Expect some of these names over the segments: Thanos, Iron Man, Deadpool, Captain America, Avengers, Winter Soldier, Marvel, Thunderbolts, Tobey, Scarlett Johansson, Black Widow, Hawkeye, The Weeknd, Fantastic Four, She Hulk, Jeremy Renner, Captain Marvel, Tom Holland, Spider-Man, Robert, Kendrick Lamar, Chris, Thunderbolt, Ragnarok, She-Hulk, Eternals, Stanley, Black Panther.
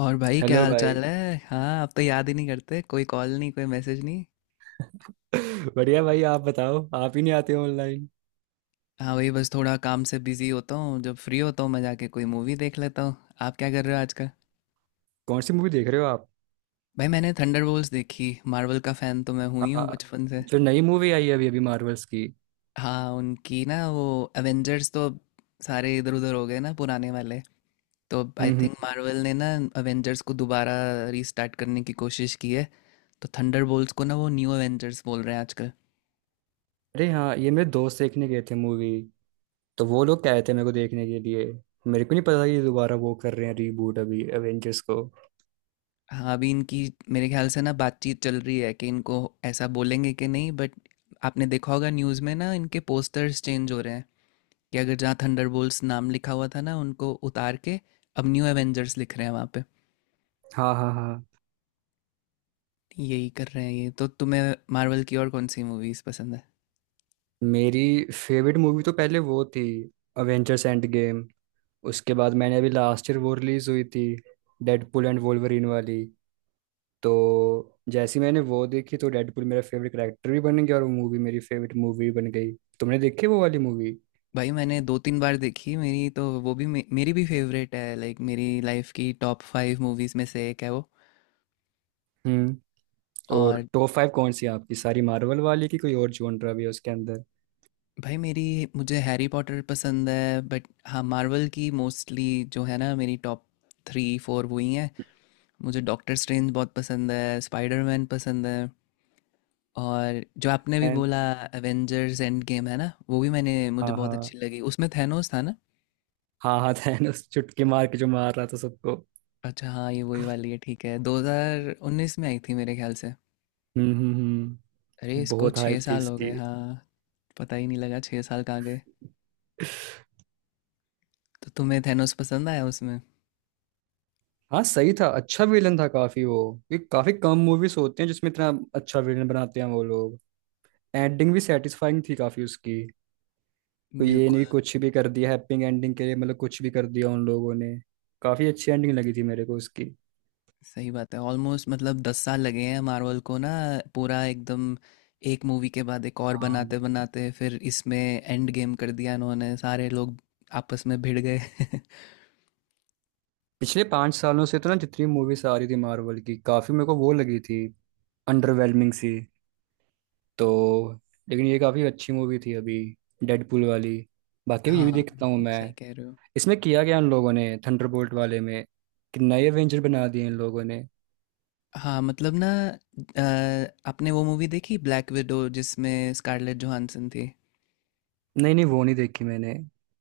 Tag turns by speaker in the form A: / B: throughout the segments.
A: और भाई क्या
B: हेलो
A: हाल
B: भाई।
A: चाल है। हाँ, आप तो याद ही नहीं करते, कोई कॉल नहीं, कोई मैसेज नहीं।
B: बढ़िया भाई, आप बताओ, आप ही नहीं आते हो ऑनलाइन।
A: हाँ, वही बस थोड़ा काम से बिजी होता हूँ। जब फ्री होता हूँ मैं जाके कोई मूवी देख लेता हूँ। आप क्या कर रहे हो आजकल?
B: कौन सी मूवी देख रहे हो आप?
A: भाई मैंने थंडरबोल्ट्स देखी। मार्वल का फ़ैन तो मैं हुई हूँ
B: आ,
A: बचपन से।
B: जो नई मूवी आई है अभी अभी मार्वल्स की।
A: हाँ उनकी ना वो एवेंजर्स तो अब सारे इधर उधर हो गए ना पुराने वाले। तो I
B: hmm, hmm.
A: Think Marvel ने ना एवेंजर्स को दोबारा रीस्टार्ट करने की कोशिश की है। तो थंडरबोल्ट्स को ना वो न्यू एवेंजर्स बोल रहे हैं आजकल।
B: अरे हाँ, ये मेरे दोस्त देखने गए थे मूवी, तो वो लोग कहे थे मेरे को देखने के लिए। मेरे को नहीं पता था कि दोबारा वो कर रहे हैं रीबूट अभी एवेंजर्स को।
A: हाँ अभी इनकी मेरे ख्याल से ना बातचीत चल रही है कि इनको ऐसा बोलेंगे कि नहीं, बट आपने देखा होगा न्यूज़ में ना इनके पोस्टर्स चेंज हो रहे हैं। कि अगर जहाँ थंडरबोल्ट्स नाम लिखा हुआ था ना उनको उतार के अब न्यू एवेंजर्स लिख रहे हैं वहाँ पे।
B: हाँ, हाँ, हाँ।
A: यही कर रहे हैं ये। तो तुम्हें मार्वल की और कौन सी मूवीज़ पसंद है?
B: मेरी फेवरेट मूवी तो पहले वो थी, अवेंजर्स एंड गेम। उसके बाद मैंने अभी लास्ट ईयर वो रिलीज हुई थी, डेडपुल एंड वोल्वरीन वाली। तो जैसे ही मैंने वो देखी तो डेडपुल मेरा फेवरेट कैरेक्टर भी बन गया और वो मूवी मेरी फेवरेट मूवी भी बन गई। तुमने देखी वो वाली मूवी?
A: भाई मैंने 2-3 बार देखी, मेरी तो वो भी मेरी भी फेवरेट है, लाइक मेरी लाइफ की टॉप फाइव मूवीज़ में से एक है वो।
B: हम्म। और
A: और
B: टॉप 5 कौन सी है आपकी? सारी मार्वल वाली की, कोई और जॉनरा भी है उसके अंदर?
A: भाई मेरी, मुझे हैरी पॉटर पसंद है बट हाँ मार्वल की मोस्टली जो है ना मेरी टॉप थ्री फोर वही हैं। मुझे डॉक्टर स्ट्रेंज बहुत पसंद है, स्पाइडरमैन पसंद है, और जो आपने भी
B: मैं।
A: बोला एवेंजर्स एंड गेम है ना वो भी मैंने, मुझे
B: हाँ,
A: बहुत
B: हाँ,
A: अच्छी लगी। उसमें थैनोस था ना।
B: हाँ, हाँ, थैनोस चुटकी मार के जो मार रहा था सबको।
A: अच्छा हाँ ये वही वाली है। ठीक है, 2019 में आई थी मेरे ख्याल से।
B: हम्म, हम्म, हम्म।
A: अरे इसको
B: बहुत
A: छः
B: हाइप थी
A: साल हो
B: इसकी।
A: गए। हाँ पता ही नहीं लगा 6 साल कहाँ गए। तो तुम्हें थैनोस पसंद आया उसमें।
B: हाँ, सही था, अच्छा विलन था काफी वो। ये काफी कम मूवीज होते हैं जिसमें इतना अच्छा विलन बनाते हैं वो लोग। एंडिंग भी सेटिस्फाइंग थी काफी उसकी। कोई ये
A: बिल्कुल।
B: नहीं कुछ भी कर दिया हैप्पी एंडिंग के लिए, मतलब कुछ भी कर दिया उन लोगों ने। काफी अच्छी एंडिंग लगी थी मेरे को उसकी।
A: सही बात है, ऑलमोस्ट मतलब 10 साल लगे हैं मार्वल को ना, पूरा एकदम एक मूवी के बाद एक और
B: हाँ।
A: बनाते बनाते फिर इसमें एंड गेम कर दिया। इन्होंने सारे लोग आपस में भिड़ गए
B: पिछले 5 सालों से तो ना जितनी मूवीज आ रही थी मार्वल की, काफी मेरे को वो लगी थी अंडरवेलमिंग सी। तो लेकिन ये काफी अच्छी मूवी थी अभी, डेडपूल वाली। बाकी भी ये भी
A: हाँ
B: देखता हूँ मैं।
A: सही कह रहे हो।
B: इसमें किया गया उन लोगों ने थंडरबोल्ट वाले में, कि नए एवेंजर बना दिए इन लोगों ने।
A: हाँ मतलब ना, अ, आपने वो मूवी देखी ब्लैक विडो जिसमें स्कारलेट जोहानसन थी?
B: नहीं, नहीं, वो नहीं देखी मैंने।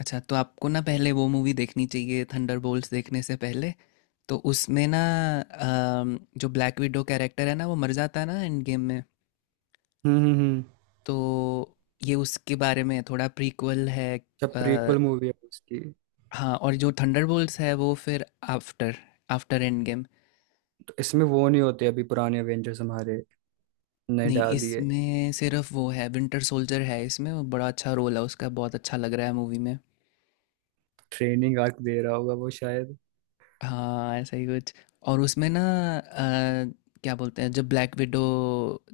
A: अच्छा तो आपको ना पहले वो मूवी देखनी चाहिए थंडरबोल्ट्स देखने से पहले। तो उसमें ना जो ब्लैक विडो कैरेक्टर है ना वो मर जाता है ना एंड गेम में।
B: हम्म, हम्म, हम्म।
A: तो ये उसके बारे में है, थोड़ा प्रीक्वल है।
B: जब
A: अ,
B: प्रीक्वल मूवी है उसकी।
A: हाँ और जो थंडरबोल्ट्स है वो फिर आफ्टर, आफ्टर एंड गेम।
B: तो इसमें वो नहीं होते अभी पुराने एवेंजर्स हमारे, नहीं
A: नहीं
B: डाली है।
A: इसमें सिर्फ वो है, विंटर सोल्जर है इसमें, वो बड़ा अच्छा रोल है उसका, बहुत अच्छा लग रहा है मूवी में।
B: ट्रेनिंग आर्क दे रहा होगा वो शायद।
A: हाँ ऐसा ही कुछ। और उसमें ना अ, क्या बोलते हैं, जब ब्लैक विडो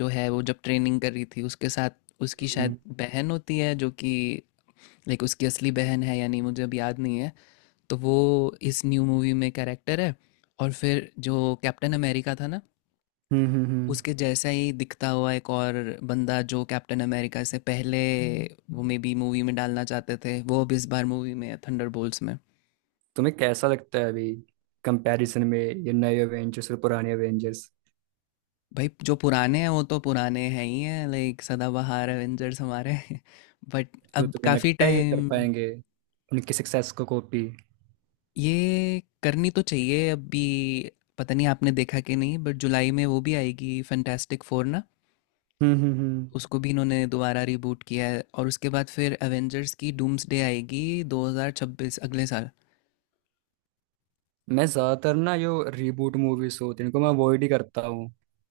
A: जो है वो जब ट्रेनिंग कर रही थी उसके साथ, उसकी शायद
B: हम्म।
A: बहन होती है जो कि, लाइक उसकी असली बहन है या नहीं मुझे अब याद नहीं है। तो वो इस न्यू मूवी में कैरेक्टर है। और फिर जो कैप्टन अमेरिका था ना
B: हम्म, हम्म, हम्म,
A: उसके जैसा ही दिखता हुआ एक और बंदा जो कैप्टन अमेरिका से पहले वो मे बी मूवी में डालना चाहते थे वो अब इस बार मूवी में है थंडरबोल्ट्स में।
B: तुम्हें कैसा लगता है अभी कंपैरिजन में ये नए एवेंजर्स और पुराने एवेंजर्स?
A: भाई जो पुराने हैं वो तो पुराने हैं ही हैं, लाइक सदाबहार एवेंजर्स हमारे बट
B: तो
A: अब
B: तुम्हें
A: काफ़ी
B: लगता है ये कर
A: टाइम,
B: पाएंगे उनकी सक्सेस को कॉपी?
A: ये करनी तो चाहिए अभी। पता नहीं आपने देखा कि नहीं बट जुलाई में वो भी आएगी फैंटास्टिक फोर ना।
B: हम्म, हम्म,
A: उसको भी इन्होंने दोबारा रिबूट किया है और उसके बाद फिर एवेंजर्स की डूम्सडे आएगी 2026 अगले साल।
B: मैं ज्यादातर ना जो रीबूट मूवीज होती हैं इनको मैं अवॉइड ही करता हूँ।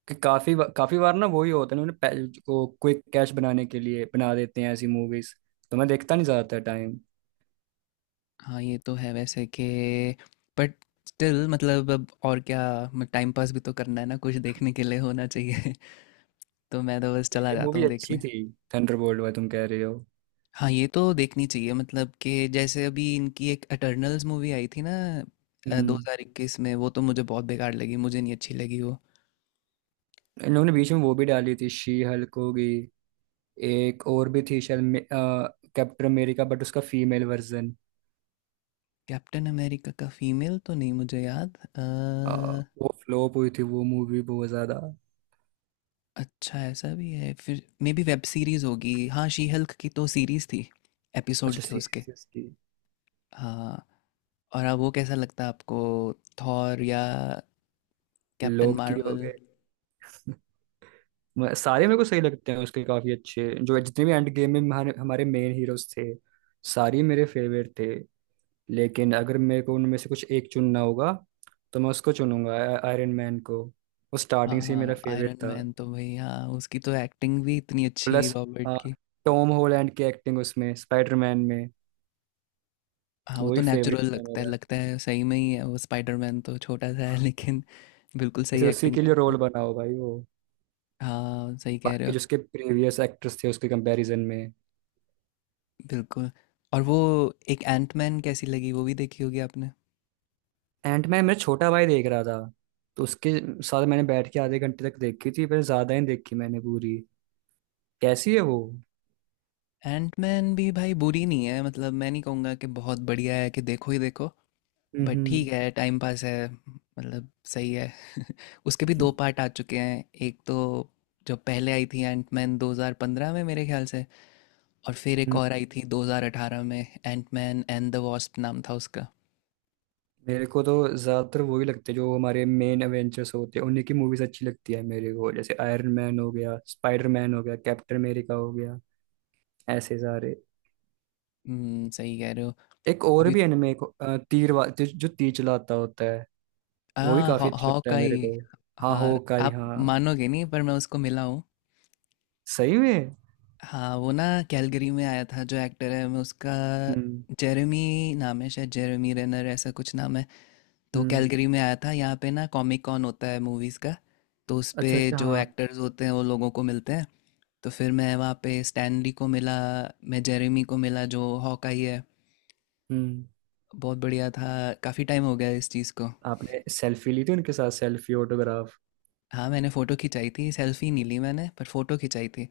B: कि काफी बार ना वही होता है, उन्होंने को क्विक कैश बनाने के लिए बना देते हैं ऐसी मूवीज। तो मैं देखता नहीं ज्यादातर टाइम।
A: हाँ ये तो है वैसे कि, बट स्टिल मतलब अब और क्या, टाइम पास भी तो करना है ना, कुछ देखने के लिए होना चाहिए। तो मैं तो बस चला
B: ये
A: जाता
B: मूवी
A: हूँ
B: अच्छी
A: देखने।
B: थी, थंडरबोल्ट वाला तुम कह रहे हो?
A: हाँ ये तो देखनी चाहिए, मतलब कि जैसे अभी इनकी एक एटर्नल्स मूवी आई थी ना दो
B: हम्म।
A: हजार इक्कीस में। वो तो मुझे बहुत बेकार लगी, मुझे नहीं अच्छी लगी वो।
B: इन लोगों ने बीच में वो भी डाली थी, शी हल्क होगी। एक और भी थी शायद, कैप्टन अमेरिका, बट उसका फीमेल वर्जन।
A: कैप्टन अमेरिका का फीमेल तो नहीं मुझे याद।
B: वो फ्लॉप हुई थी वो मूवी, बहुत ज्यादा।
A: अच्छा ऐसा भी है फिर, मे बी वेब सीरीज़ होगी। हाँ शी हल्क की तो सीरीज़ थी, एपिसोड
B: अच्छा,
A: थे उसके।
B: सीरीज थी उसकी?
A: हाँ और अब वो कैसा लगता है आपको, थॉर या कैप्टन
B: लोग की हो
A: मार्वल?
B: गए। सारे मेरे को सही लगते हैं उसके, काफी अच्छे जो जितने भी एंड गेम में हमारे हमारे मेन हीरोज थे, सारे मेरे फेवरेट थे। लेकिन अगर मेरे को उनमें से कुछ एक चुनना होगा, तो मैं उसको चुनूंगा, आयरन मैन को। वो
A: हाँ
B: स्टार्टिंग से ही मेरा
A: हाँ,
B: फेवरेट
A: आयरन
B: था।
A: मैन तो भाई, हाँ उसकी तो एक्टिंग भी इतनी अच्छी
B: प्लस
A: रॉबर्ट
B: अ,
A: की।
B: टॉम हॉलैंड की एक्टिंग उसमें, स्पाइडरमैन में।
A: हाँ वो
B: वो ही
A: तो
B: फेवरेट
A: नेचुरल
B: है
A: लगता है,
B: मेरा,
A: लगता है सही में ही है वो, स्पाइडरमैन तो छोटा सा है लेकिन बिल्कुल सही
B: जैसे उसी
A: एक्टिंग
B: के लिए
A: करता
B: रोल
A: है।
B: बना हो भाई वो।
A: हाँ सही कह रहे
B: बाकी
A: हो।
B: जो उसके प्रीवियस एक्टर्स थे उसके कंपैरिजन में।
A: बिल्कुल। और वो एक एंटमैन कैसी लगी, वो भी देखी होगी आपने?
B: एंटमैन मेरा छोटा भाई देख रहा था, तो उसके साथ मैंने बैठ के आधे घंटे तक देखी थी, पर ज्यादा ही देखी मैंने पूरी। कैसी है वो?
A: एंटमैन भी भाई बुरी नहीं है, मतलब मैं नहीं कहूँगा कि बहुत बढ़िया है कि देखो ही देखो, बट
B: हम्म,
A: ठीक है टाइम पास है, मतलब सही है। उसके भी दो पार्ट आ चुके हैं, एक तो जो पहले आई थी एंटमैन 2015 में मेरे ख्याल से, और फिर एक
B: हम्म।
A: और आई थी 2018 में, एंटमैन एंड द वॉस्प नाम था उसका।
B: मेरे को तो ज्यादातर वही लगते हैं जो हमारे मेन एवेंजर्स होते हैं, उन्हीं की मूवीज अच्छी लगती है मेरे को, जैसे आयरन मैन हो गया, स्पाइडर मैन हो गया, कैप्टन अमेरिका हो गया, ऐसे सारे।
A: हम्म, सही कह रहे हो।
B: एक और
A: अभी
B: भी एनिमे, एक तीर जो जो तीर चलाता होता है,
A: आ
B: वो भी
A: हॉ
B: काफी अच्छा लगता
A: हॉक
B: है
A: आई।
B: मेरे को। हाँ,
A: हाँ
B: हो काई,
A: आप
B: हाँ।
A: मानोगे नहीं पर मैं उसको मिला हूँ।
B: सही में?
A: हाँ वो ना कैलगरी में आया था, जो एक्टर है मैं उसका,
B: हम्म,
A: जेरेमी नाम है शायद, जेरेमी रेनर ऐसा कुछ नाम है। तो
B: हम्म।
A: कैलगरी में आया था, यहाँ पे ना कॉमिक कॉन होता है मूवीज़ का। तो उस पे
B: अच्छा, अच्छा,
A: जो
B: हाँ।
A: एक्टर्स होते हैं वो लोगों को मिलते हैं। तो फिर मैं वहाँ पे स्टैनली को मिला, मैं जेरेमी को मिला जो हॉकाई है।
B: हम्म।
A: बहुत बढ़िया था। काफ़ी टाइम हो गया इस चीज़ को।
B: आपने सेल्फी ली थी उनके साथ? Selfie, autograph?
A: हाँ मैंने फ़ोटो खिंचाई थी, सेल्फी नहीं ली मैंने पर फ़ोटो खिंचाई थी।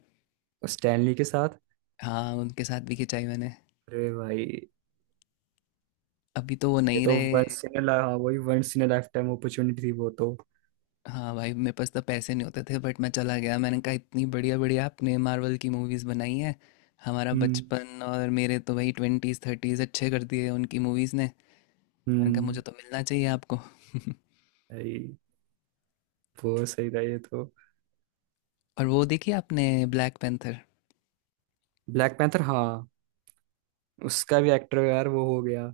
B: स्टैनली के साथ?
A: हाँ उनके साथ भी खिंचाई मैंने।
B: अरे भाई।
A: अभी तो वो
B: ये
A: नहीं
B: तो
A: रहे।
B: वंस इन अ हाँ, वही once in a lifetime opportunity थी वो तो।
A: हाँ भाई मेरे पास तो पैसे नहीं होते थे बट मैं चला गया। मैंने कहा इतनी बढ़िया बढ़िया आपने मार्वल की मूवीज़ बनाई हैं, हमारा
B: हम्म,
A: बचपन और मेरे तो भाई ट्वेंटीज़ थर्टीज़ अच्छे कर दिए उनकी मूवीज़ ने। मैंने कहा
B: हम्म।
A: मुझे तो मिलना चाहिए आपको।
B: भाई वो सही था ये तो।
A: और वो देखी आपने ब्लैक पैंथर?
B: ब्लैक पैंथर, हाँ। उसका भी एक्टर यार वो हो गया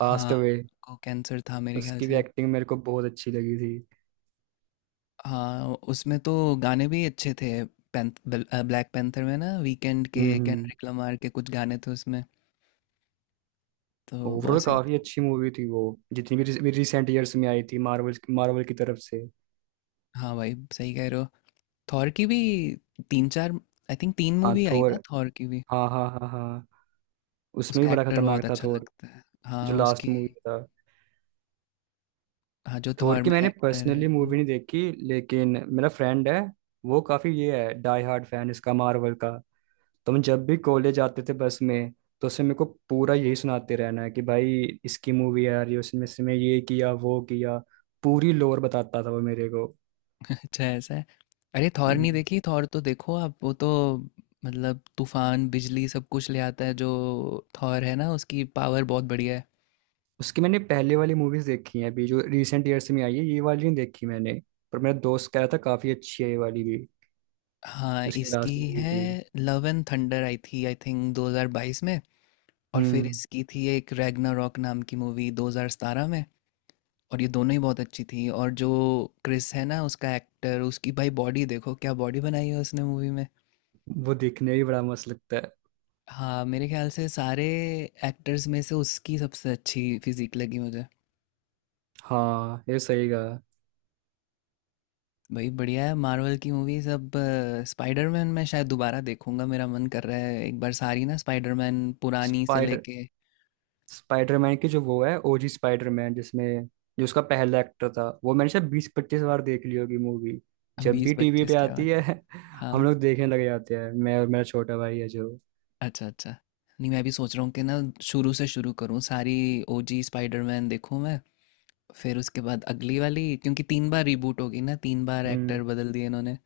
B: पास्ट
A: हाँ,
B: अवे।
A: को कैंसर था मेरे ख्याल
B: उसकी भी
A: से।
B: एक्टिंग मेरे को बहुत अच्छी लगी थी।
A: हाँ उसमें तो गाने भी अच्छे थे। ब्लैक पैंथर में ना वीकेंड के,
B: हम्म।
A: केंड्रिक लमार के कुछ गाने थे उसमें, तो बहुत
B: ओवरऑल
A: सही।
B: काफी अच्छी मूवी थी वो, जितनी भी रिसेंट ईयर्स में आई थी मार्वल मार्वल की तरफ से।
A: हाँ भाई सही कह रहे हो। थॉर की भी तीन चार, आई थिंक तीन
B: हाँ,
A: मूवी आई
B: थोर,
A: ना थॉर की भी।
B: हाँ, हाँ, हाँ, हाँ, उसमें भी
A: उसका
B: बड़ा
A: एक्टर बहुत
B: खतरनाक था
A: अच्छा
B: थोर।
A: लगता है। हाँ
B: जो लास्ट
A: उसकी,
B: मूवी था।
A: हाँ जो
B: थोर
A: थॉर
B: की
A: में
B: मैंने
A: एक्टर
B: पर्सनली
A: है।
B: मूवी नहीं देखी, लेकिन मेरा फ्रेंड है, वो काफी ये है, डाई हार्ड फैन इसका मार्वल का। तो हम जब भी कॉलेज जाते थे बस में, तो उससे मेरे को पूरा यही सुनाते रहना है कि भाई इसकी मूवी आ रही है, उसमें इसमें ये किया वो किया, पूरी लोर बताता था वो मेरे को।
A: अच्छा ऐसा है। अरे थॉर नहीं
B: हम्म।
A: देखी? थॉर तो देखो आप, वो तो मतलब तूफान बिजली सब कुछ ले आता है जो, थॉर है ना उसकी पावर बहुत बढ़िया है।
B: उसकी मैंने पहले वाली मूवीज देखी हैं, अभी जो रिसेंट ईयर्स में आई है ये वाली नहीं देखी मैंने। पर मेरा दोस्त कह रहा था काफी अच्छी है ये वाली भी।
A: हाँ
B: उसकी
A: इसकी
B: लास्ट मूवी
A: है
B: थी।
A: लव एंड थंडर, आई थी आई थिंक 2022 में। और फिर
B: हम्म।
A: इसकी थी एक रैग्नारॉक नाम की मूवी 2017 में। और ये दोनों ही बहुत अच्छी थी। और जो क्रिस है ना उसका एक्टर, उसकी भाई बॉडी देखो क्या बॉडी बनाई है उसने मूवी में।
B: वो देखने में भी बड़ा मस्त लगता है।
A: हाँ मेरे ख्याल से सारे एक्टर्स में से उसकी सबसे अच्छी फिजिक लगी मुझे।
B: हाँ, ये सही कहा।
A: भाई बढ़िया है मार्वल की मूवी सब। स्पाइडरमैन मैं शायद दोबारा देखूंगा, मेरा मन कर रहा है एक बार सारी ना, स्पाइडरमैन पुरानी से
B: स्पाइडर
A: लेके।
B: स्पाइडरमैन की जो वो है ओजी स्पाइडरमैन, जिसमें जो उसका पहला एक्टर था, वो मैंने शायद 20-25 बार देख ली होगी मूवी, जब
A: बीस
B: भी टीवी
A: पच्चीस
B: पे
A: क्या
B: आती
A: बात है।
B: है हम
A: हाँ
B: लोग देखने लग जाते हैं, मैं और मेरा छोटा भाई है जो।
A: अच्छा अच्छा। नहीं मैं भी सोच रहा हूँ कि ना शुरू से शुरू करूँ सारी, ओजी स्पाइडरमैन देखूँ मैं, फिर उसके बाद अगली वाली, क्योंकि 3 बार रिबूट हो गई ना, 3 बार
B: हम्म।
A: एक्टर बदल दिए इन्होंने।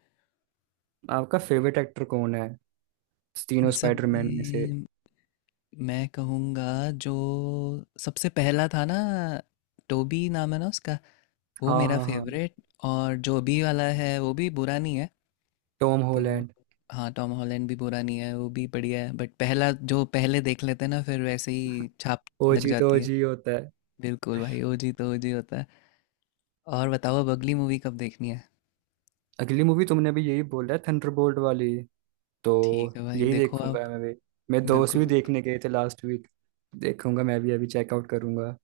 B: आपका फेवरेट एक्टर कौन है
A: इन
B: तीनों
A: सब
B: स्पाइडरमैन में से?
A: में मैं कहूँगा जो सबसे पहला था ना, टोबी नाम है ना उसका, वो
B: हाँ,
A: मेरा
B: हाँ, हाँ।
A: फेवरेट। और जो अभी वाला है वो भी बुरा नहीं है।
B: टॉम
A: तो
B: हॉलैंड।
A: हाँ टॉम हॉलैंड भी बुरा नहीं है, वो भी बढ़िया है बट पहला जो पहले देख लेते हैं ना फिर वैसे ही छाप लग
B: ओजी तो
A: जाती है।
B: ओजी होता है।
A: बिल्कुल भाई, ओजी तो ओजी होता है। और बताओ अब अगली मूवी कब देखनी है?
B: अगली मूवी तुमने भी यही बोला है, थंडरबोल्ट वाली, तो
A: ठीक है भाई
B: यही
A: देखो आप।
B: देखूंगा मैं भी। मेरे दोस्त
A: बिल्कुल
B: भी
A: बिल्कुल।
B: देखने गए थे लास्ट वीक। देखूंगा मैं भी, अभी चेकआउट करूंगा।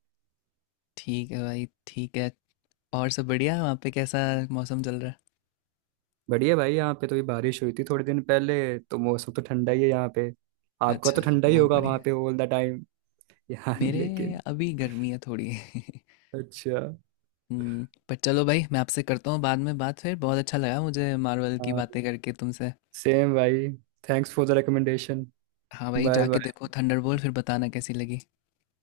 A: ठीक है भाई ठीक है। और सब बढ़िया? वहाँ पे कैसा मौसम चल रहा
B: बढ़िया भाई, यहाँ पे तो भी बारिश हुई थी थोड़े दिन पहले, तो मौसम तो ठंडा ही है यहाँ पे।
A: है?
B: आपका तो
A: अच्छा।
B: ठंडा ही
A: बहुत
B: होगा वहाँ
A: बढ़िया।
B: पे ऑल द टाइम। यहाँ नहीं
A: मेरे
B: लेकिन।
A: अभी गर्मी है थोड़ी
B: अच्छा।
A: पर चलो भाई, मैं आपसे करता हूँ बाद में बात फिर। बहुत अच्छा लगा मुझे मार्वल की
B: हाँ।
A: बातें करके तुमसे।
B: सेम भाई। Thanks for the recommendation.
A: हाँ भाई
B: बाय
A: जाके
B: बाय।
A: देखो थंडरबोल्ट, फिर बताना कैसी लगी।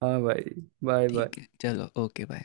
B: हाँ भाई। बाय
A: ठीक है
B: बाय।
A: चलो ओके बाय।